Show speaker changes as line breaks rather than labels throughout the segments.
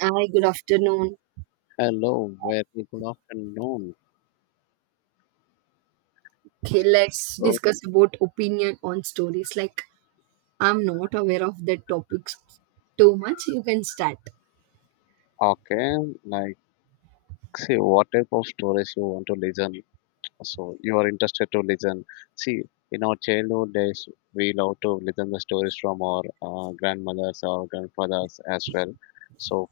Hi, good afternoon.
Hello, very good afternoon.
Okay, let's
So,
discuss about opinion on stories. Like, I'm not aware of the topics too much. You can start.
okay, like, see, what type of stories you want to listen? So, you are interested to listen. See, in our childhood days, we love to listen the stories from our grandmothers or grandfathers as well. So,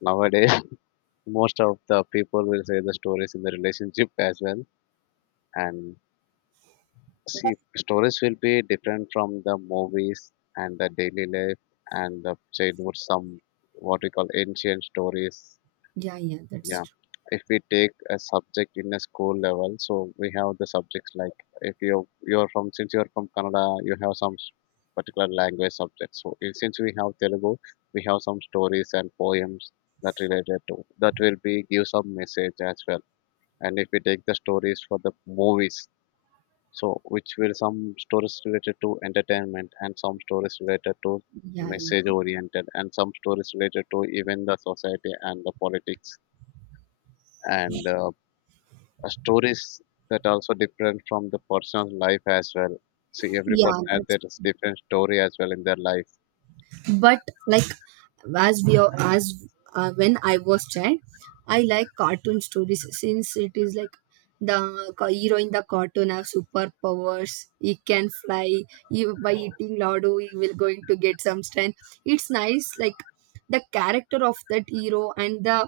nowadays, most of the people will say the stories in the relationship as well. And see, stories will be different from the movies and the daily life and the childhood some what we call ancient stories.
Yeah, yeah, that's
Yeah,
true.
if we take a subject in a school level, so we have the subjects like if you you're from since you're from Canada, you have some particular language subjects. So since we have Telugu, we have some stories and poems that related to that will be give some message as well. And if we take the stories for the movies, so which will some stories related to entertainment and some stories related to
Yeah, yeah,
message oriented and some stories related to even the society and the politics and stories that also different from the personal life as well. See, every
yeah,
person has
that's
their different story as well in their life.
but like as we are as when I was child, I like cartoon stories since it is like the hero in the cartoon have superpowers. He can fly, he, by eating lardo he will going to get some strength. It's nice, like the character of that hero and the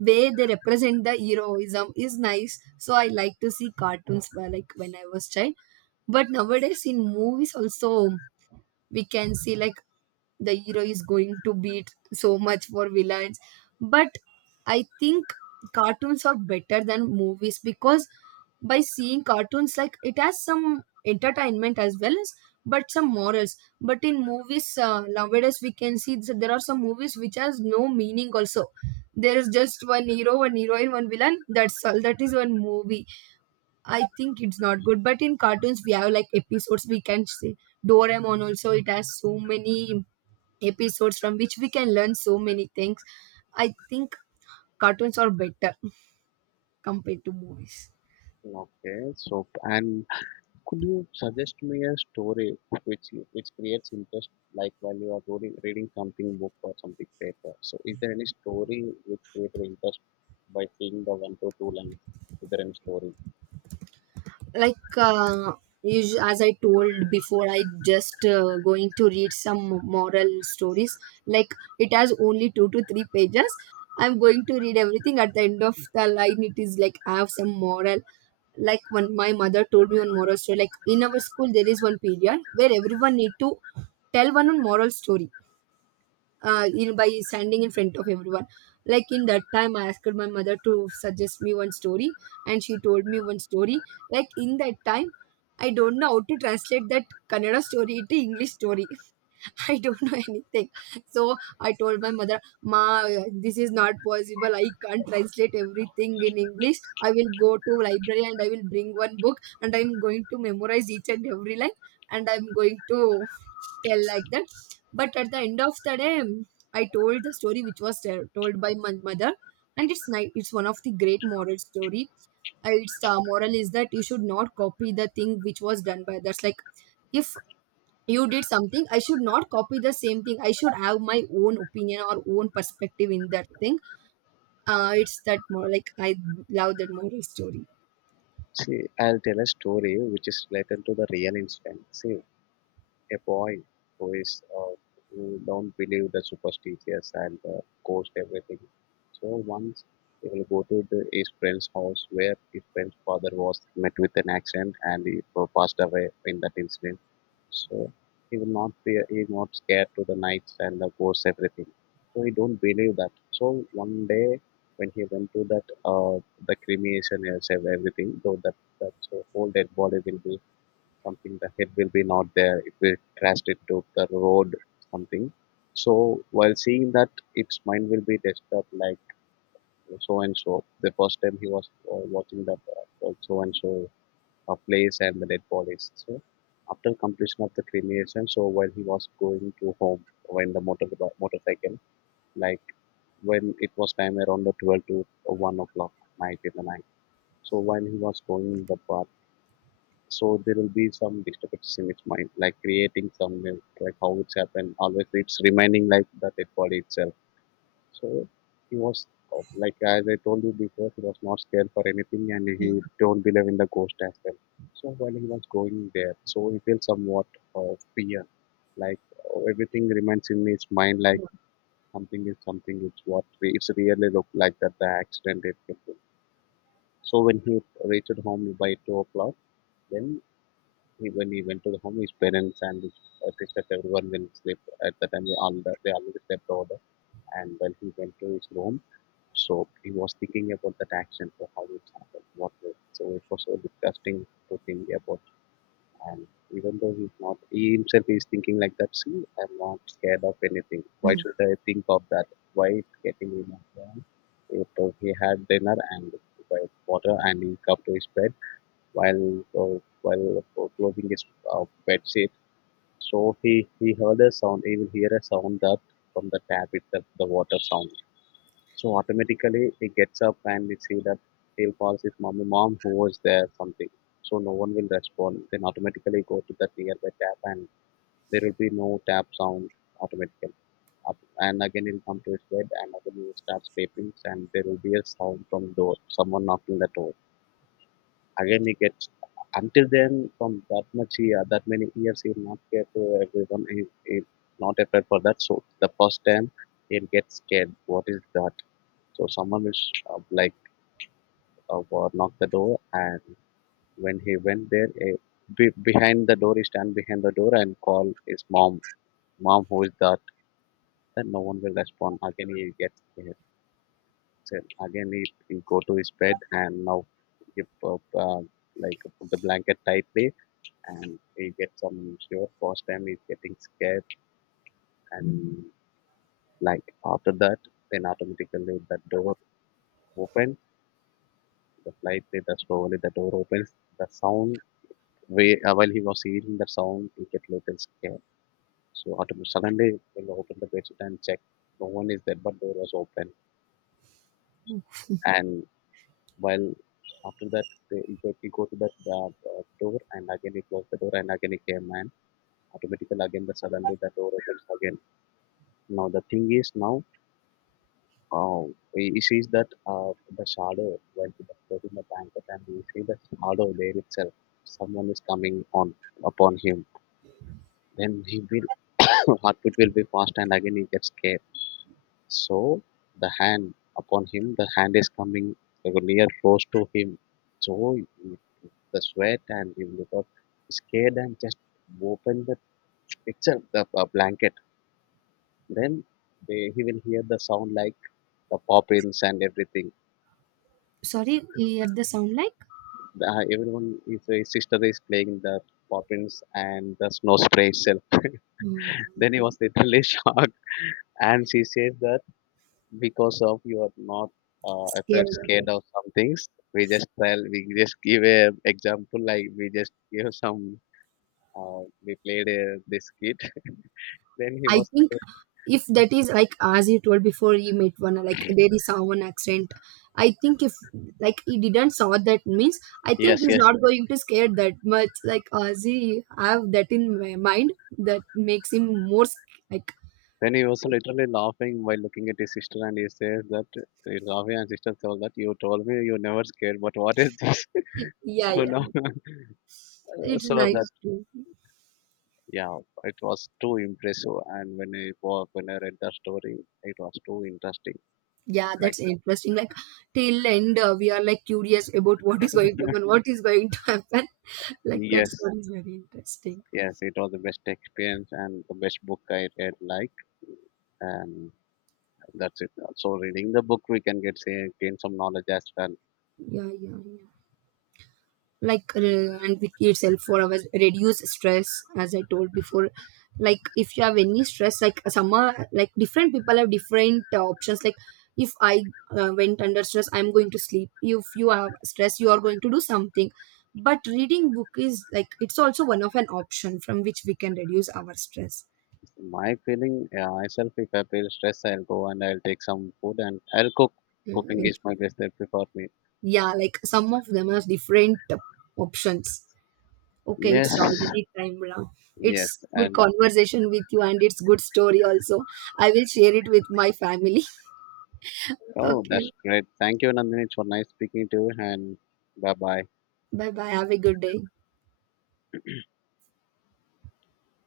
way they represent the heroism is nice, so I like to see cartoons where, like when I was child. But nowadays in movies also we can see like the hero is going to beat so much for villains. But I think cartoons are better than movies because by seeing cartoons, like, it has some entertainment as well as but some morals. But in movies nowadays we can see that there are some movies which has no meaning also. There is just one hero, one heroine, one villain, that's all, that is one movie. I think it's not good. But in cartoons, we have like episodes we can see. Doraemon also it has so many episodes from which we can learn so many things. I think cartoons are better compared to movies.
Okay, so and could you suggest me a story which creates interest, like while you are reading reading something book or something paper? So, is there any story which created interest by seeing the one to two lines? Is there any story?
Like as I told before, I just going to read some moral stories, like it has only two to three pages. I'm going to read everything. At the end of the line, it is like I have some moral. Like when my mother told me one moral story, like in our school there is one period where everyone need to tell one on moral story, by standing in front of everyone. Like in that time, I asked my mother to suggest me one story, and she told me one story. Like in that time, I don't know how to translate that Kannada story into English story. I don't know anything. So I told my mother, Ma, this is not possible. I can't translate everything in English. I will go to library and I will bring one book and I'm going to memorize each and every line and I'm going to tell like that. But at the end of the day, I told the story which was told by my mother, and it's nice. It's one of the great moral story. Its moral is that you should not copy the thing which was done by others. Like if you did something, I should not copy the same thing. I should have my own opinion or own perspective in that thing. It's that more, like I love that moral story.
See, I'll tell a story which is related to the real incident. See, a boy who is who don't believe the superstitious and ghost everything. So once he will go to the, his friend's house where his friend's father was met with an accident and he passed away in that incident. So he is not scared to the nights and the ghosts everything. So he don't believe that. So one day when he went to that the cremation and everything, so that that whole dead body will be something, the head will be not there, it will crash into the road something. So while seeing that, its mind will be disturbed like so and so. The first time he was watching that so and so place and the dead bodies. So after completion of the cremation, so while he was going to home, when the motorcycle, like when it was time around the 12 to 1 o'clock night, in the night, so while he was going the path, so there will be some disturbances in its mind, like creating some like how it's happened, always it's remaining like the dead body itself. So he was like as I told you before, he was not scared for anything and he
Yeah.
don't believe in the ghost as well. So while he was going there, so he feels somewhat of fear, like everything remains in his mind, like
Yeah.
something is something, it's what it's really look like that the accident it happened. So when he reached home by 2 o'clock, then when he went to the home, his parents and his sisters, everyone will sleep. At the time, they already slept over. And when he went to his room, so he was thinking about that action, so how it happened, what was. So it was so disgusting to think about. And even though he's not, he himself is thinking like that. See, I'm not scared of anything. Why
Mm.
should I think of that? Why it's getting me? So he had dinner and by water, and he come to his bed while uh, while closing his bed sheet. So he heard a sound. He will hear a sound that from the tap itself, the water sound. So automatically he gets up and we see that he'll call his mommy, mom, who was there, something. So no one will respond. Then automatically go to that nearby tap and there will be no tap sound automatically. And again he'll come to his bed and again he starts sleeping and there will be a sound from door, someone knocking the door. Again, he gets until then, from that much year, that many years, he will not care to everyone. He not afraid for that. So the first time he'll get scared. What is that? So someone will like knock the door, and when he went there, behind the door, he stand behind the door and call his mom. Mom, who is that? Then no one will respond. Again, he gets scared. So again, he go to his bed, and now he like put the blanket tightly and he get some sure first time he's getting scared. And like after that, then automatically the door opens, the flight data slowly, the door opens, the sound way while he was hearing the sound, he get little scared. So automatically suddenly he'll open the bedsheet and check. No one is there, but door was open. And while after that, he go to that door and again he closed the door and again he came, and automatically again the suddenly the door opens again. Now the thing is now, oh, he sees that the shadow, when he was put in the blanket, and he see the shadow there itself. Someone is coming on upon him. Then he will heartbeat will be fast, and again he gets scared. So the hand upon him, the hand is coming like near close to him. So he- the sweat, and he got scared and just open the itself the blanket. Then he will hear the sound like the poppins and everything.
Sorry, you hear the sound like?
Everyone, his sister is playing the poppins and the snow spray itself. Then he was
Mm,
literally shocked, and she said that because of you are not afraid
scared of
scared
it.
of some things, we just give a example, like we just give some we played a, this kid. Then he
I
was
think if that is like as you told before, you met one like there is someone accident. I think if like he didn't saw that, means I think
yes,
he's
yes,
not going to scare that much, like as he have that in my mind, that makes him more like.
then he was literally laughing while looking at his sister, and he says that his laughing, and sister told that you told me you never scared, but what is this.
Yeah,
So
yeah.
now
It's
so that.
nice too.
Yeah, it was too impressive, and when I when I read the story, it was too interesting.
Yeah,
Like
that's interesting. Like till end, we are like curious about what is going to happen, what is going to happen. Like that
yes,
story is very interesting.
yes, it was the best experience and the best book I read. Like and that's it. So reading the book, we can get say, gain some knowledge as well.
Yeah, yeah, yeah. Like and with itself for our reduce stress, as I told before, like if you have any stress, like some are like different people have different options. Like if I went under stress, I'm going to sleep. If you have stress, you are going to do something. But reading book is like, it's also one of an option from which we can reduce our stress.
My feeling, yeah, myself, if I feel stress, I'll go and I'll take some food and I'll cook. Cooking
Mm,
is my best therapy for me.
yeah, like some of them are different options. Okay,
Yes,
it's already time now.
yes,
It's good
and
conversation with you and it's good story also. I will share it with my family.
oh,
Okay.
that's great. Thank you, Nandini. It's for nice speaking to you, and bye bye.
Bye bye. Have a good day.